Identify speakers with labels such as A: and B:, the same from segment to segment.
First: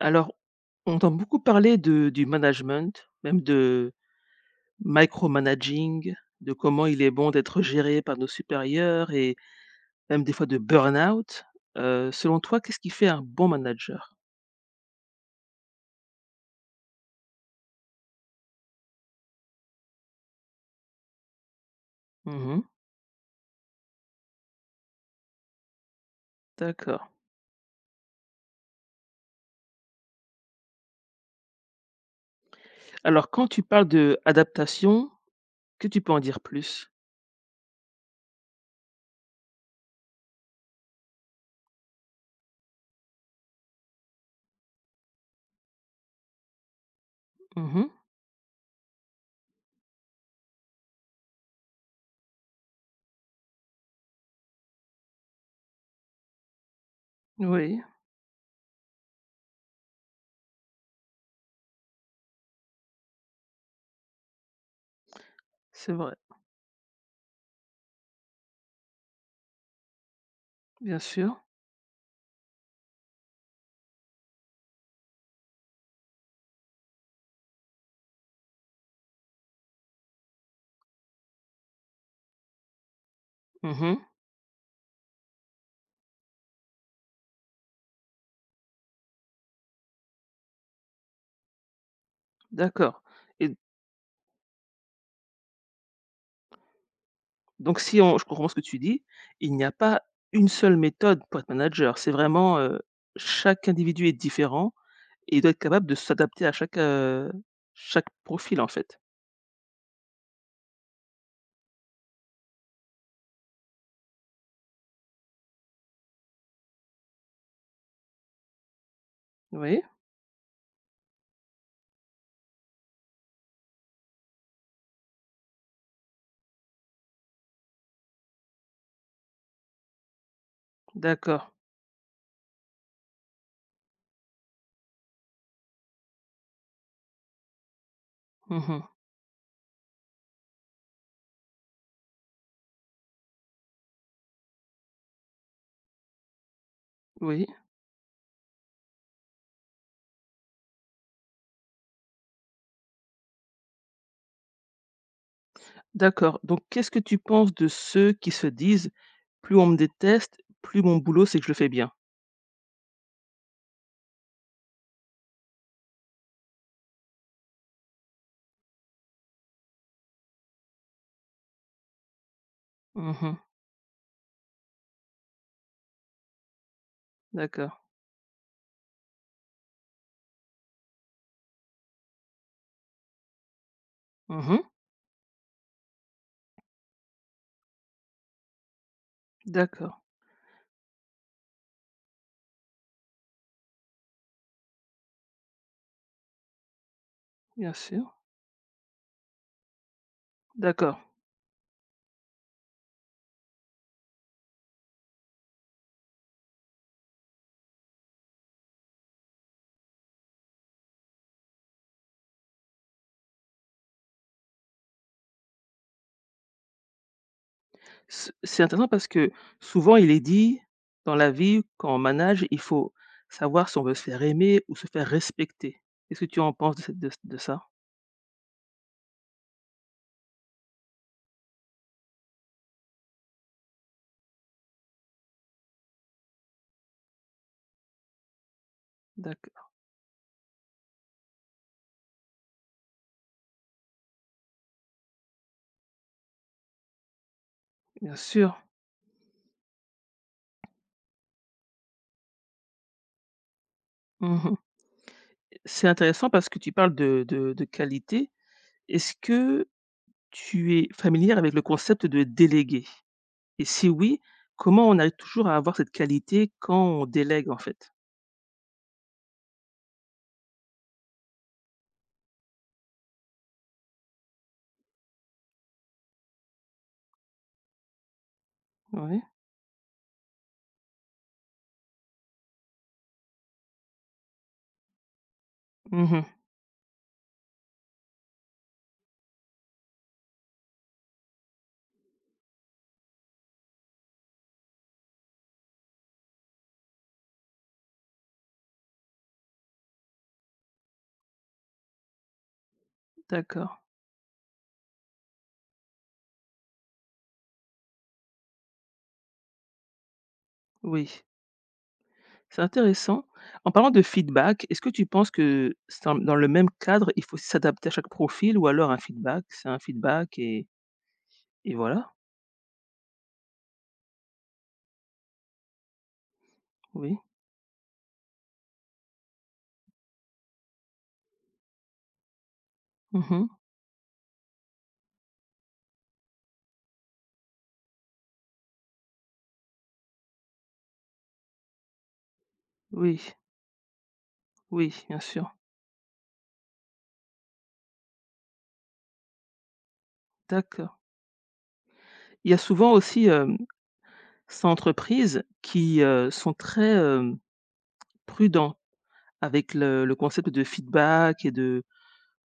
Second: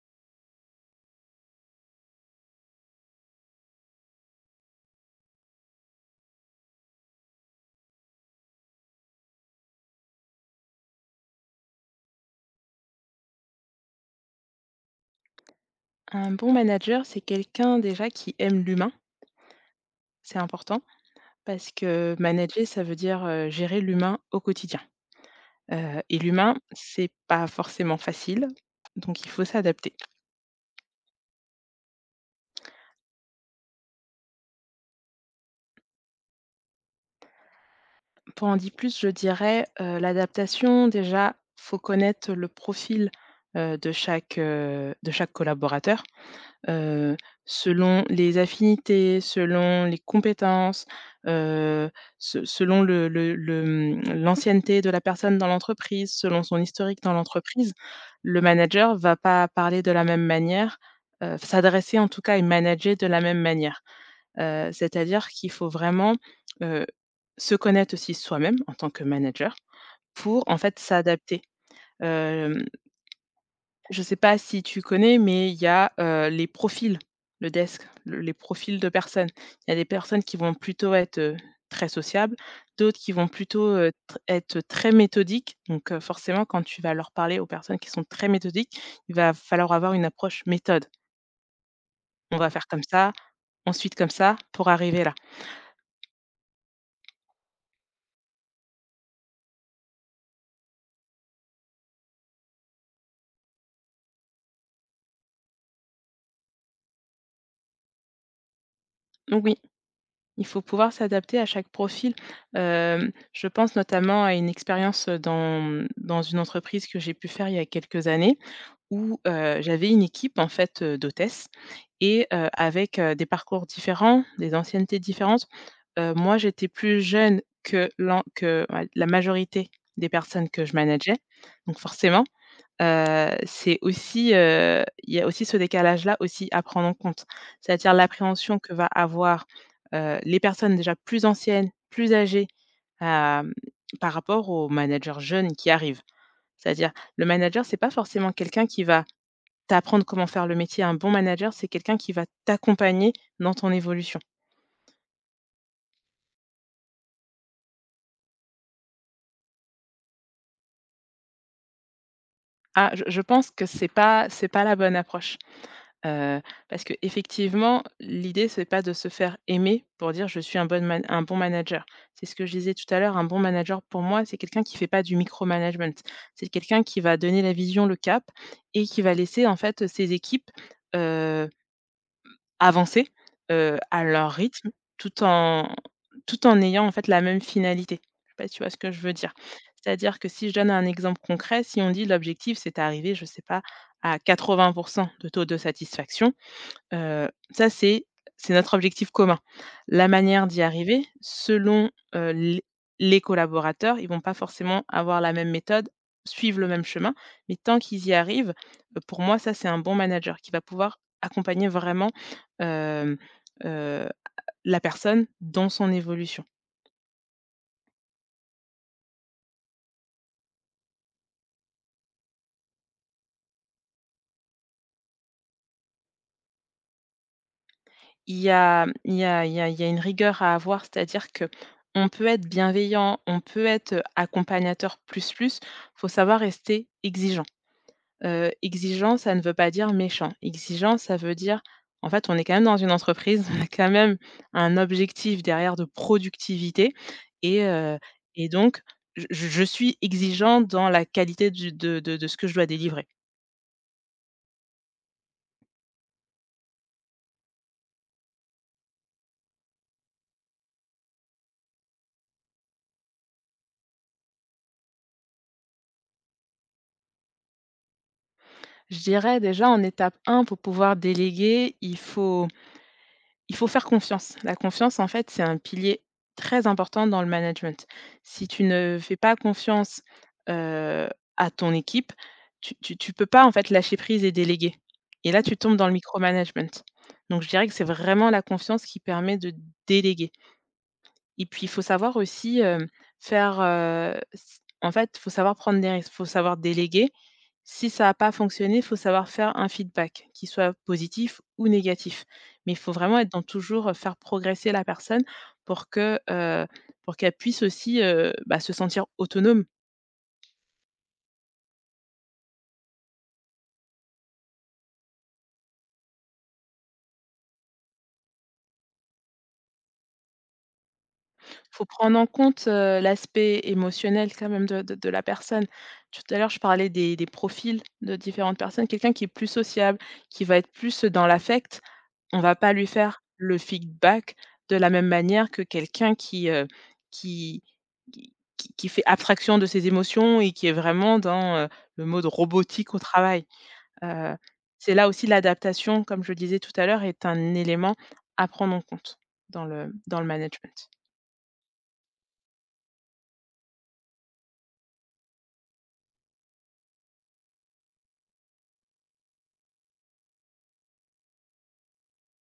A: Alors, on entend beaucoup parler de du management, même de micromanaging, de comment il est bon d'être géré par nos supérieurs et même des fois de burn-out. Selon toi, qu'est-ce qui fait un bon manager?
B: Un bon manager, c'est quelqu'un déjà qui aime l'humain, c'est important, parce que
A: Mmh.
B: manager, ça veut dire gérer l'humain au quotidien. Et l'humain,
A: D'accord.
B: c'est pas forcément facile, donc il faut s'adapter.
A: Alors quand tu parles de adaptation, que tu peux en dire plus?
B: Pour en dire plus, je dirais l'adaptation, déjà, faut connaître le profil de chaque collaborateur heu,
A: Mmh.
B: selon les affinités, selon les compétences, heu, se selon le l'ancienneté de la personne dans l'entreprise, selon son historique dans l'entreprise,
A: Oui,
B: le manager va pas parler de la même manière, s'adresser en tout cas et manager de la même manière. C'est-à-dire qu'il faut
A: c'est vrai,
B: vraiment, heu, se connaître aussi soi-même en tant que manager pour en fait
A: bien
B: s'adapter.
A: sûr.
B: Hem Je ne sais pas si tu connais, mais il y a, les profils, le desk, le les profils de personnes. Il y a des personnes qui vont plutôt être, très sociables, d'autres qui vont plutôt,
A: Mmh.
B: tr être très méthodiques. Donc, forcément, quand tu vas leur parler aux personnes qui sont très méthodiques, il va falloir avoir une approche méthode. On va faire comme
A: D'accord.
B: ça,
A: Et
B: ensuite comme ça, pour arriver là.
A: donc si on je comprends ce que tu dis, il n'y a pas une seule méthode pour être manager, c'est vraiment, chaque individu est différent et il doit être capable de s'adapter à chaque profil, en fait.
B: Donc oui, il faut pouvoir s'adapter à chaque profil. Je pense notamment à une expérience, dans une entreprise que j'ai pu faire il y a quelques années. Où,
A: Oui,
B: j'avais une équipe en fait, d'hôtesses et avec, des parcours différents, des anciennetés différentes. Moi j'étais plus jeune que l'an que on la majorité des personnes que je manageais.
A: d'accord.
B: Donc forcément, c'est aussi, il y a aussi ce décalage-là aussi à prendre en compte. C'est-à-dire l'appréhension que
A: Mmh.
B: va avoir, les personnes déjà plus anciennes, plus âgées, hem, par rapport aux managers jeunes qui arrivent. C'est-à-dire le
A: Oui,
B: manager, c'est pas forcément quelqu'un qui va t'apprendre comment faire le métier. Un bon manager, c'est quelqu'un qui va t'accompagner dans ton évolution.
A: d'accord. Donc qu'est-ce que tu penses de ceux qui se disent: «Plus on me déteste, plus mon boulot, c'est que je le fais bien»?
B: Ah, je pense que c'est pas la bonne approche, heu, parce que effectivement, l'idée, c'est pas de se faire aimer pour dire: «Je suis un bon man un bon manager». C'est ce que je disais tout à l'heure, un
A: Mmh.
B: bon manager, pour moi, c'est quelqu'un qui fait pas du micromanagement. C'est quelqu'un qui va donner la
A: D'accord.
B: vision, le cap et qui va laisser, en fait, ses équipes, euh, avancer, à leur
A: Mmh.
B: rythme, tout en tout en ayant en fait la même finalité. Je sais pas si tu vois ce que je veux dire?
A: D'accord,
B: C'est-à-dire que si je donne un exemple concret, si on dit l'objectif c'est d'arriver, je sais pas, à 80 de taux de satisfaction. Heu, ça
A: bien
B: c'est
A: sûr.
B: c'est notre objectif commun. La manière d'y
A: D'accord.
B: arriver, selon, les collaborateurs, ils vont pas forcément avoir la même méthode, suivre le même chemin, mais tant qu'ils y arrivent, pour moi ça c'est un bon manager qui va pouvoir accompagner vraiment, hem, heu, la personne dans son évolution.
A: C'est intéressant parce que souvent, il est dit dans la vie, quand on manage, il faut savoir si on veut se faire aimer ou se faire respecter. Qu'est-ce que tu en penses de cette de ça?
B: Il y a il y a il y a il y a une rigueur à avoir, c'est-à-dire qu'on peut être bienveillant, on peut être, accompagnateur plus, faut savoir rester exigeant. Exigeant, ça ne veut pas
A: D'accord,
B: dire méchant. Exigeant, ça veut dire en fait, on est quand même dans une entreprise, on a quand même un objectif derrière de productivité et heu
A: bien
B: et
A: sûr.
B: donc je suis exigeant dans la qualité du de ce que je dois délivrer.
A: Mmh. C'est intéressant parce que tu parles de qualité. Est-ce que tu es familière avec le concept de déléguer? Et si oui, comment on arrive toujours à avoir cette qualité quand on délègue, en fait?
B: Je dirais déjà en étape un pour pouvoir déléguer, il faut faire confiance. La confiance, en fait, c'est un pilier très important dans le management. Si tu ne fais
A: Oui.
B: pas confiance, heu, à ton équipe, tu peux pas, en fait, lâcher prise et déléguer et là, tu tombes dans le
A: Mmh.
B: micromanagement. Donc je dirais que c'est vraiment la confiance qui permet de déléguer et puis, il faut savoir aussi, faire, s en fait, il faut savoir prendre des risques, il faut savoir déléguer si ça n'a pas fonctionné, il faut savoir faire un feedback, qu'il soit positif ou négatif. Mais il faut vraiment être dans
A: D'accord,
B: toujours, faire progresser la personne pour que, pour qu'elle puisse aussi, bah, se sentir autonome.
A: oui. C'est intéressant. En parlant de feedback, est-ce que tu penses que c'est dans le même cadre, il faut s'adapter à chaque profil ou alors un feedback, c'est un feedback et
B: Il faut
A: voilà?
B: prendre en compte, l'aspect émotionnel quand même de la personne. Tout à l'heure, je parlais des
A: Oui.
B: profils de différentes personnes. Quelqu'un qui est plus sociable, qui va être plus dans l'affect, on va pas lui faire
A: Mmh.
B: le feedback de la même manière que quelqu'un qui, qui qui fait abstraction de ses émotions et qui est vraiment dans, le mode robotique au
A: Oui,
B: travail. Heu, c'est
A: oui,
B: là
A: bien
B: aussi
A: sûr.
B: l'adaptation, comme je le disais tout à l'heure, est un élément à prendre en compte dans le management.
A: D'accord. Il y a souvent aussi, ces entreprises qui, sont très, prudents avec le concept de feedback et de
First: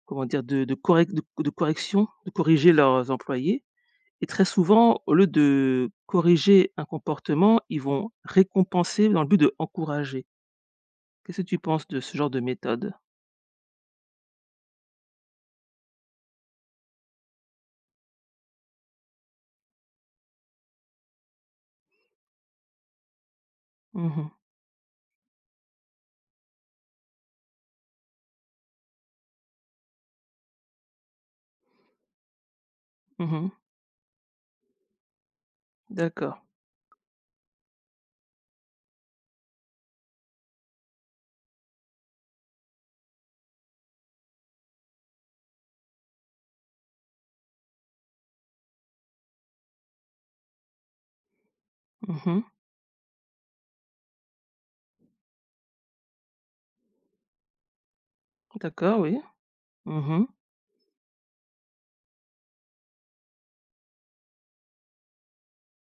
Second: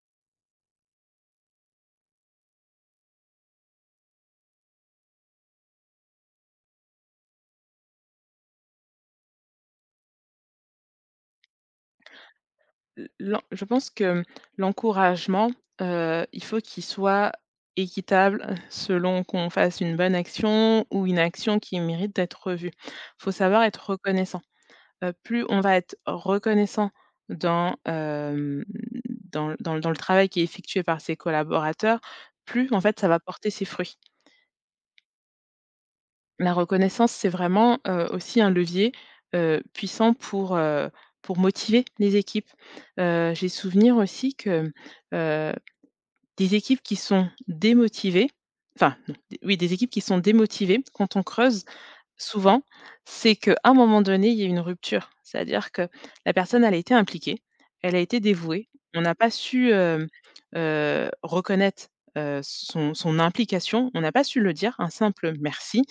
A: comment dire? De correction, de corriger leurs employés et très souvent, au lieu de corriger un comportement, ils vont récompenser dans le but de encourager. Qu'est-ce que tu penses de ce genre de méthode?
B: L'en Je pense que l'encouragement, il faut qu'il soit équitable, selon qu'on fasse une bonne action ou une action qui mérite d'être revue. Il faut savoir être
A: Mmh mh.
B: reconnaissant. Plus on va être reconnaissant dans, hem, dans dans dans le travail qui est effectué par ses collaborateurs, plus en fait ça va porter
A: Mmh.
B: ses fruits.
A: D'accord.
B: La reconnaissance, c'est vraiment, aussi un levier, puissant pour motiver les équipes. J'ai souvenir aussi que, heu, des équipes qui sont démotivées, enfin non, d oui, des équipes qui sont démotivées, quand on creuse
A: Mmh.
B: souvent, c'est qu'à un moment donné, il y a eu une rupture. C'est-à-dire que la personne, elle a été impliquée, elle a été dévouée.
A: D'accord,
B: On n'a
A: oui.
B: pas su,
A: Mmh.
B: reconnaître, son implication, on n'a pas su le dire, un simple merci,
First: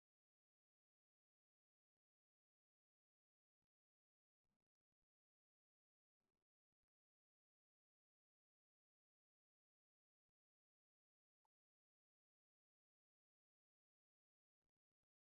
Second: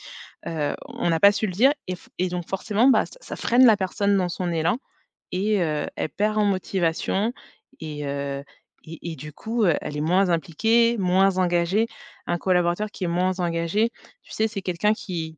B: on n'a pas su le dire et donc forcément, bah, ça freine la personne dans son élan et elle perd en motivation et heu et du coup, elle est moins impliquée, moins engagée. Un collaborateur qui est moins engagé, tu sais, c'est quelqu'un qui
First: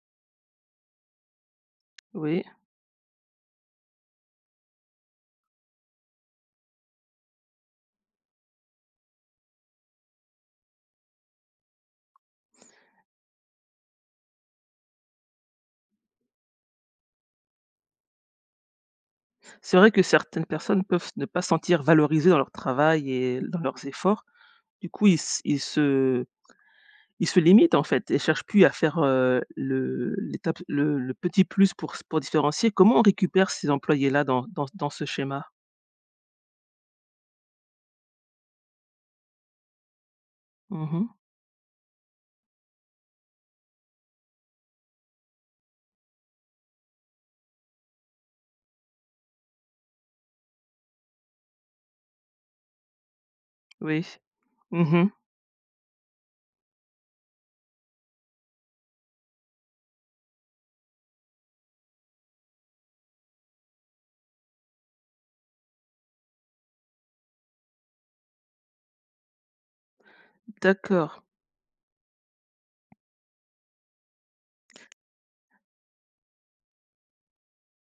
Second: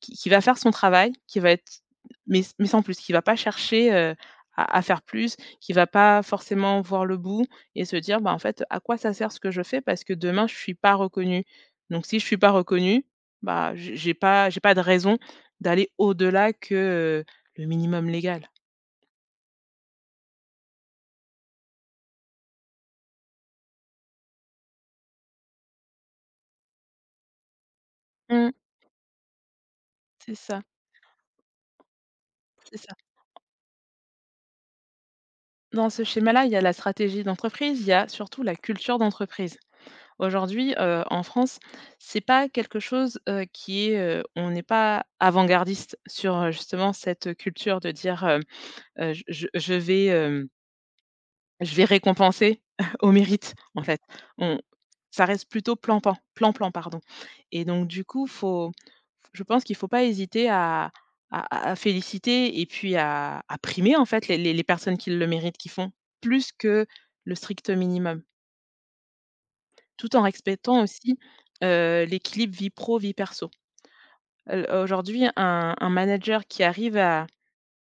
B: va faire son travail, qui va être
A: Oui.
B: mais sans plus, qui va pas chercher, à faire plus, qui va pas forcément voir le bout et se dire: «Bah, en fait, à quoi ça sert ce que je fais? Parce que demain, je suis pas reconnu. Donc si je suis pas reconnu, bah, j'ai pas de raison d'aller au-delà que, le minimum légal».
A: C'est vrai que certaines personnes peuvent ne pas se sentir valorisées dans leur travail et dans leurs efforts. Du coup, ils se il se il se limite, en fait, et cherchent
B: Mmh,
A: plus à faire, le
B: c'est
A: l'étape
B: ça,
A: le petit plus pour s pour différencier.
B: c'est ça.
A: Comment on récupère ces employés-là dans ce schéma?
B: Dans ce schéma-là, il y a la stratégie d'entreprise, il y a surtout la culture d'entreprise. Aujourd'hui,
A: Mmh.
B: en France, c'est pas quelque chose, on n'est pas avant-gardiste sur, justement cette culture de dire, Je vais, je vais récompenser au mérite», en fait.
A: Oui.
B: On
A: Mmh.
B: Ça reste plutôt plan-plan, pardon et donc du coup, faut je pense qu'il faut pas hésiter à féliciter et puis à primer, en fait, les personnes qui le méritent, qui font plus que le strict minimum. Tout en respectant aussi,
A: D'accord.
B: l'équilibre vie pro vie perso. Aujourd'hui un manager qui arrive à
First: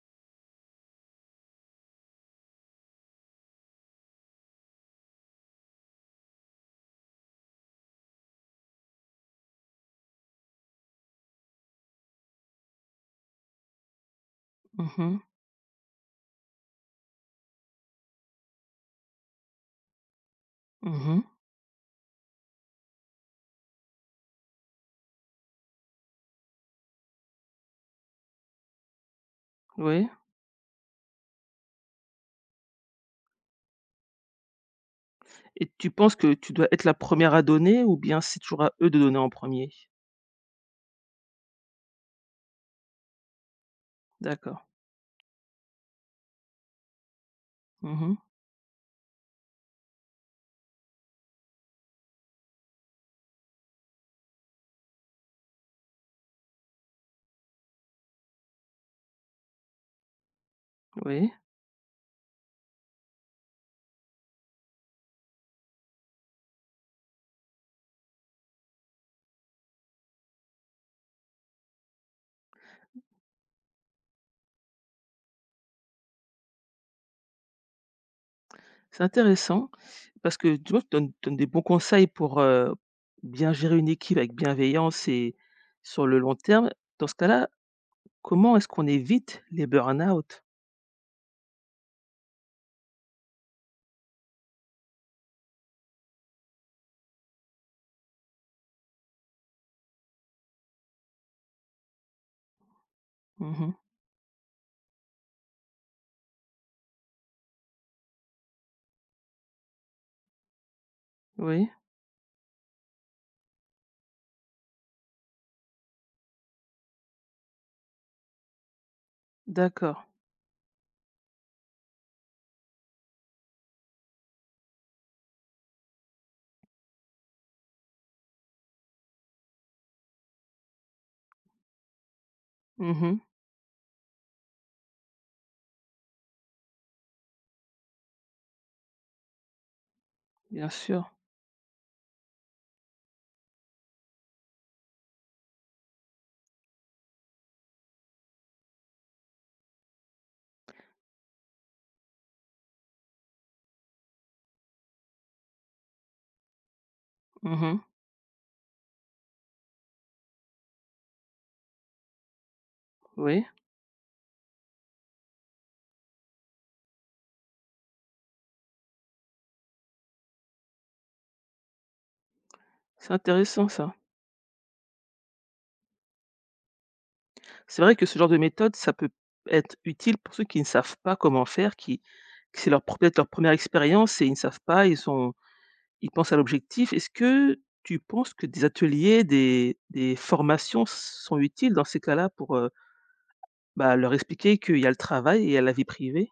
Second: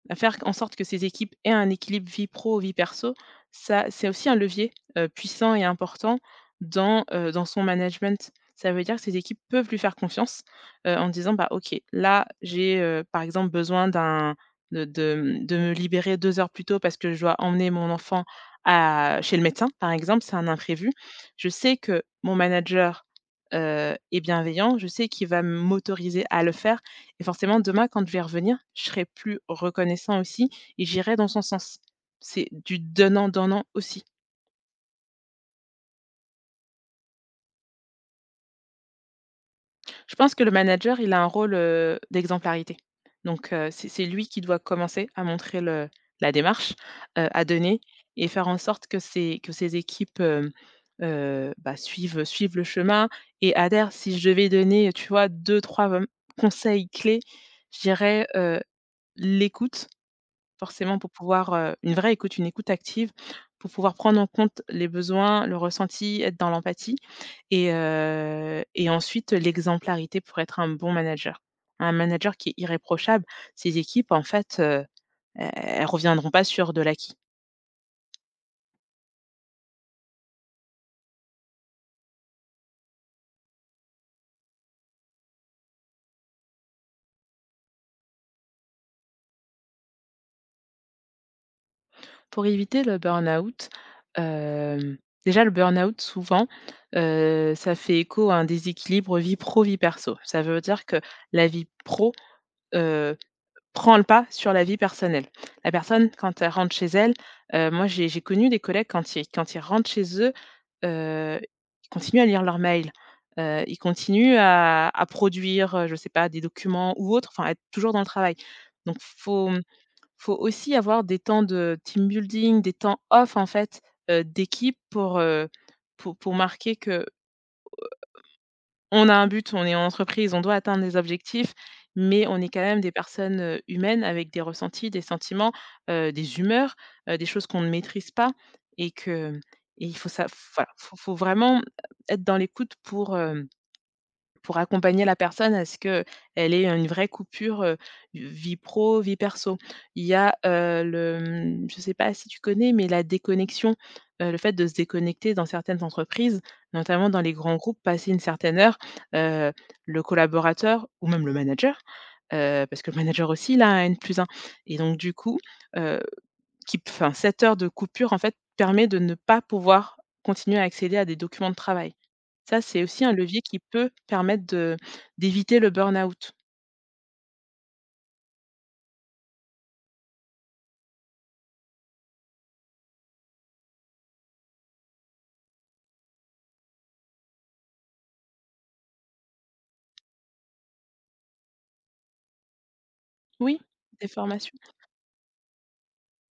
B: faire en sorte que ces équipes aient un équilibre vie pro, vie perso, ça c'est aussi un levier, puissant et important dans, dans son management. Ça veut dire que ces équipes peuvent lui faire confiance, en disant: «Bah, OK, là, j'ai, par exemple, besoin d'un
A: Mmh mh.
B: de me libérer 2 heures plus tôt parce que je dois emmener mon enfant à chez le médecin», par exemple, c'est un imprévu.
A: Mmh.
B: Je sais que mon manager, est bienveillant, je sais qu'il va m'autoriser à le faire et forcément, demain, quand je vais revenir, je serai plus
A: Oui,
B: reconnaissant aussi et j'irai dans son sens. C'est du donnant-donnant aussi.
A: et tu penses que tu dois être la première à donner ou bien c'est toujours à eux de donner en premier?
B: Je pense que le manager, il a un rôle, d'exemplarité. Donc, c'est lui qui doit
A: D'accord.
B: commencer à montrer le la démarche, à donner
A: Mmh.
B: et faire en sorte que ses équipes, bah, suivent le chemin et adhèrent. Si je devais donner, tu vois, 2-3 conseils clés, je dirais, l'écoute. Forcément pour
A: Oui,
B: pouvoir, une vraie écoute, une écoute active, pour pouvoir prendre en compte les besoins, le ressenti, être dans l'empathie et ensuite l'exemplarité pour être un bon manager. Un manager qui est irréprochable, ses équipes en fait, e elles reviendront pas sur de l'acquis.
A: c'est intéressant parce que tu vois, tu donnes donnes des bons conseils pour, bien gérer une équipe avec bienveillance et sur le long terme. Dans ce cas-là, comment est-ce qu'on évite les burn-out?
B: Pour éviter le burn-out, hem, déjà le burn-out souvent, ça fait écho à un déséquilibre vie pro, vie perso. Ça veut dire que la vie pro, heu,
A: Mmh.
B: prend le pas sur la vie personnelle. La personne quand elle rentre chez elle, moi j'ai connu des collègues quand ils rentrent chez eux,
A: Oui,
B: ils continuent à lire leurs mails, ils continuent à produire, je sais pas, des documents ou autres, enfin à être toujours dans le travail. Donc faut
A: d'accord.
B: faut aussi avoir des temps de team building, des temps off en fait, d'équipe pour, pour marquer que on a un but, on est en entreprise, on doit atteindre des objectifs, mais on est quand même des
A: Mmh.
B: personnes, humaines avec des ressentis, des sentiments, des humeurs, des choses qu'on ne maîtrise pas et que et il faut ça, voilà,
A: Bien
B: faut
A: sûr.
B: faut vraiment être dans l'écoute pour, hem pour accompagner la personne à ce que elle ait une vraie coupure, vie pro, vie perso. Il y a, le, mmh, je sais pas si tu connais, mais la déconnexion, le fait de se déconnecter dans certaines entreprises, notamment dans les grands groupes,
A: Mmh.
B: passer une certaine heure, heu, le collaborateur ou même le manager, parce que le manager
A: Oui,
B: aussi il a un N plus un. Et donc du coup, heu, qui enfin cette heure de coupure en fait permet de ne pas pouvoir continuer à accéder à des documents de travail. Ça, c'est aussi un
A: c'est
B: levier qui
A: intéressant
B: peut
A: ça.
B: permettre de d'éviter le burn-out.
A: C'est vrai que ce genre de méthode, ça peut être utile pour ceux qui ne savent pas comment faire, qui que c'est leur peut-être leur première expérience et ils ne savent pas, ils sont. Ils pensent à l'objectif. Est-ce que tu penses que des ateliers, des formations sont utiles dans ces cas-là pour,
B: Oui,
A: bah,
B: des
A: leur
B: formations.
A: expliquer qu'il y a le travail et il y a la vie privée?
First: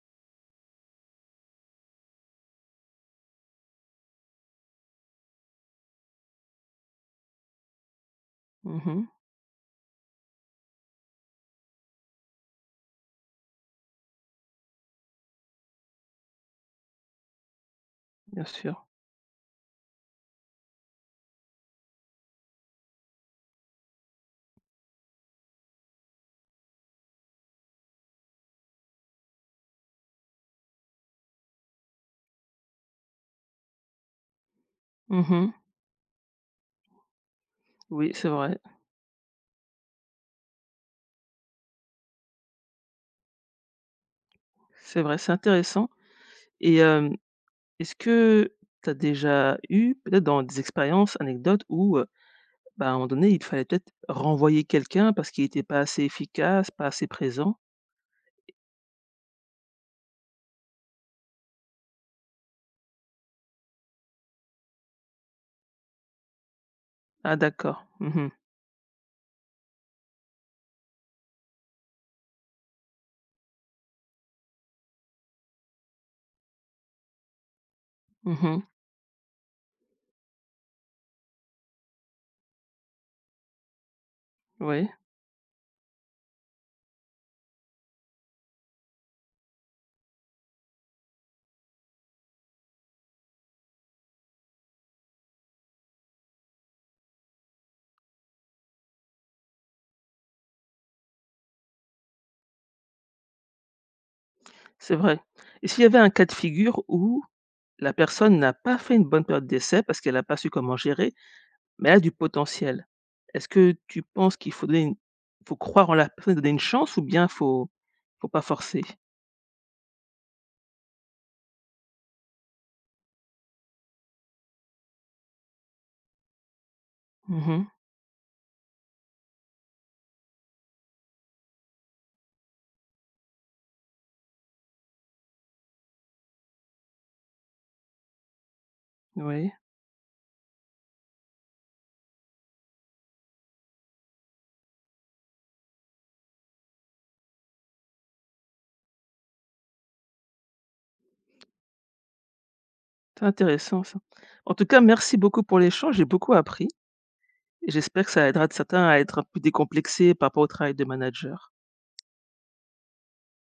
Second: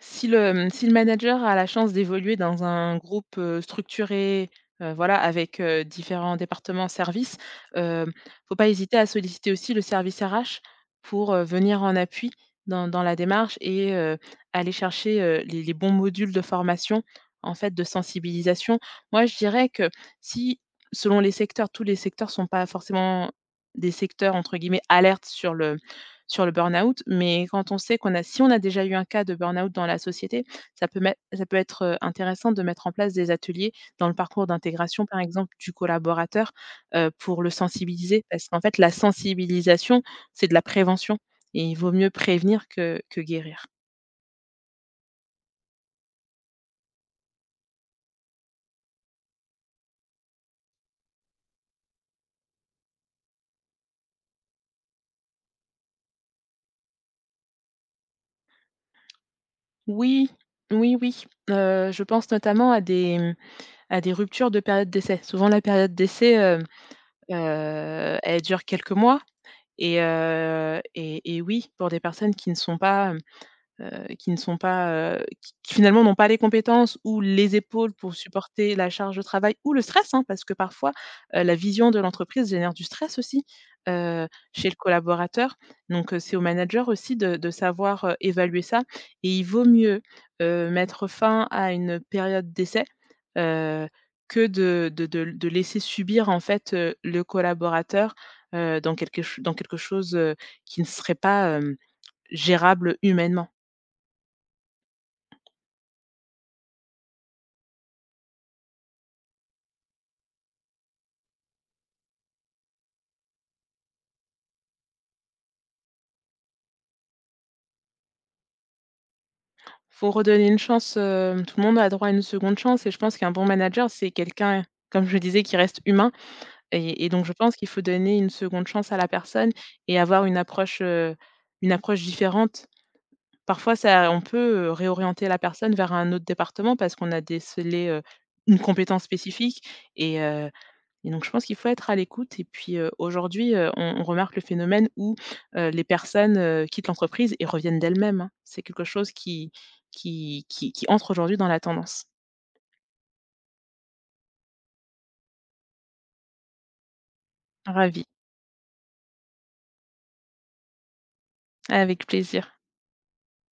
B: Si le, mmh, si le manager a la chance d'évoluer dans un groupe, structuré, voilà, avec, différents départements, services, heu, faut pas hésiter
A: Mmh.
B: à solliciter aussi le service RH pour, venir en appui dans la démarche et aller chercher, les bons modules de formation, en fait, de
A: Bien
B: sensibilisation.
A: sûr.
B: Moi, je dirais que si, selon les secteurs, tous les secteurs sont pas forcément des secteurs, entre guillemets, «alertes» sur le burn-out, mais quand on sait qu'on a si on a déjà eu un cas de burn-out dans la société, ça peut met ça peut être, intéressant de mettre en place des ateliers dans le parcours d'intégration, par
A: Mmh.
B: exemple, du collaborateur, pour le
A: Oui,
B: sensibiliser.
A: c'est
B: Parce
A: vrai,
B: qu'en fait, la sensibilisation, c'est de la prévention et il vaut mieux prévenir que guérir.
A: c'est intéressant. Et est-ce que tu as déjà eu peut-être dans des expériences, anecdotes où, bah, à un moment donné, il fallait peut-être renvoyer quelqu'un parce qu'il n'était pas assez efficace, pas assez présent?
B: Oui, oui, oui, je pense notamment à des, mmh, à des ruptures de période d'essai. Souvent la période d'essai,
A: Ah d'accord. Mmh mh.
B: elle dure quelques mois. Et oui, pour des personnes qui ne sont pas, qui ne sont pas, qui finalement n'ont pas les compétences ou les épaules pour
A: Mmh.
B: supporter la charge de travail ou le stress, hein, parce que parfois, la vision de l'entreprise génère du stress aussi, heu, chez le
A: Oui,
B: collaborateur. Donc, c'est au manager aussi de savoir, évaluer ça et il vaut mieux, mettre fin à une période d'essai, heu, que de laisser subir en fait, le collaborateur, dans quelque ch dans quelque chose, qui ne serait pas, gérable humainement.
A: c'est vrai. Et s'il y avait un cas de figure où la personne n'a pas fait une bonne période d'essai parce qu'elle n'a pas su comment gérer, mais elle a du potentiel. Est-ce que tu penses qu'il faut donner une faut croire en la personne, et donner une chance ou bien faut pas forcer?
B: Faut redonner une chance, tout le monde a droit à une seconde chance et je pense qu'un bon manager, c'est quelqu'un, comme je disais, qui reste humain et donc je pense qu'il
A: Mmh.
B: faut donner une seconde chance à la personne et avoir une approche différente. Parfois ça on peut, réorienter la personne vers un autre département parce qu'on a décelé, une compétence
A: Oui,
B: spécifique et heu et donc je pense qu'il faut être à l'écoute et puis, aujourd'hui, on remarque le phénomène où, les personnes, quittent l'entreprise et reviennent d'elles-mêmes, hein. C'est quelque chose qui qui entre aujourd'hui dans la tendance.
A: c'est intéressant ça. En tout cas, merci beaucoup pour l'échange, j'ai beaucoup appris et j'espère
B: Ravi,
A: que ça aidera de certains à être un peu décomplexés par rapport au travail de manager.
B: avec plaisir.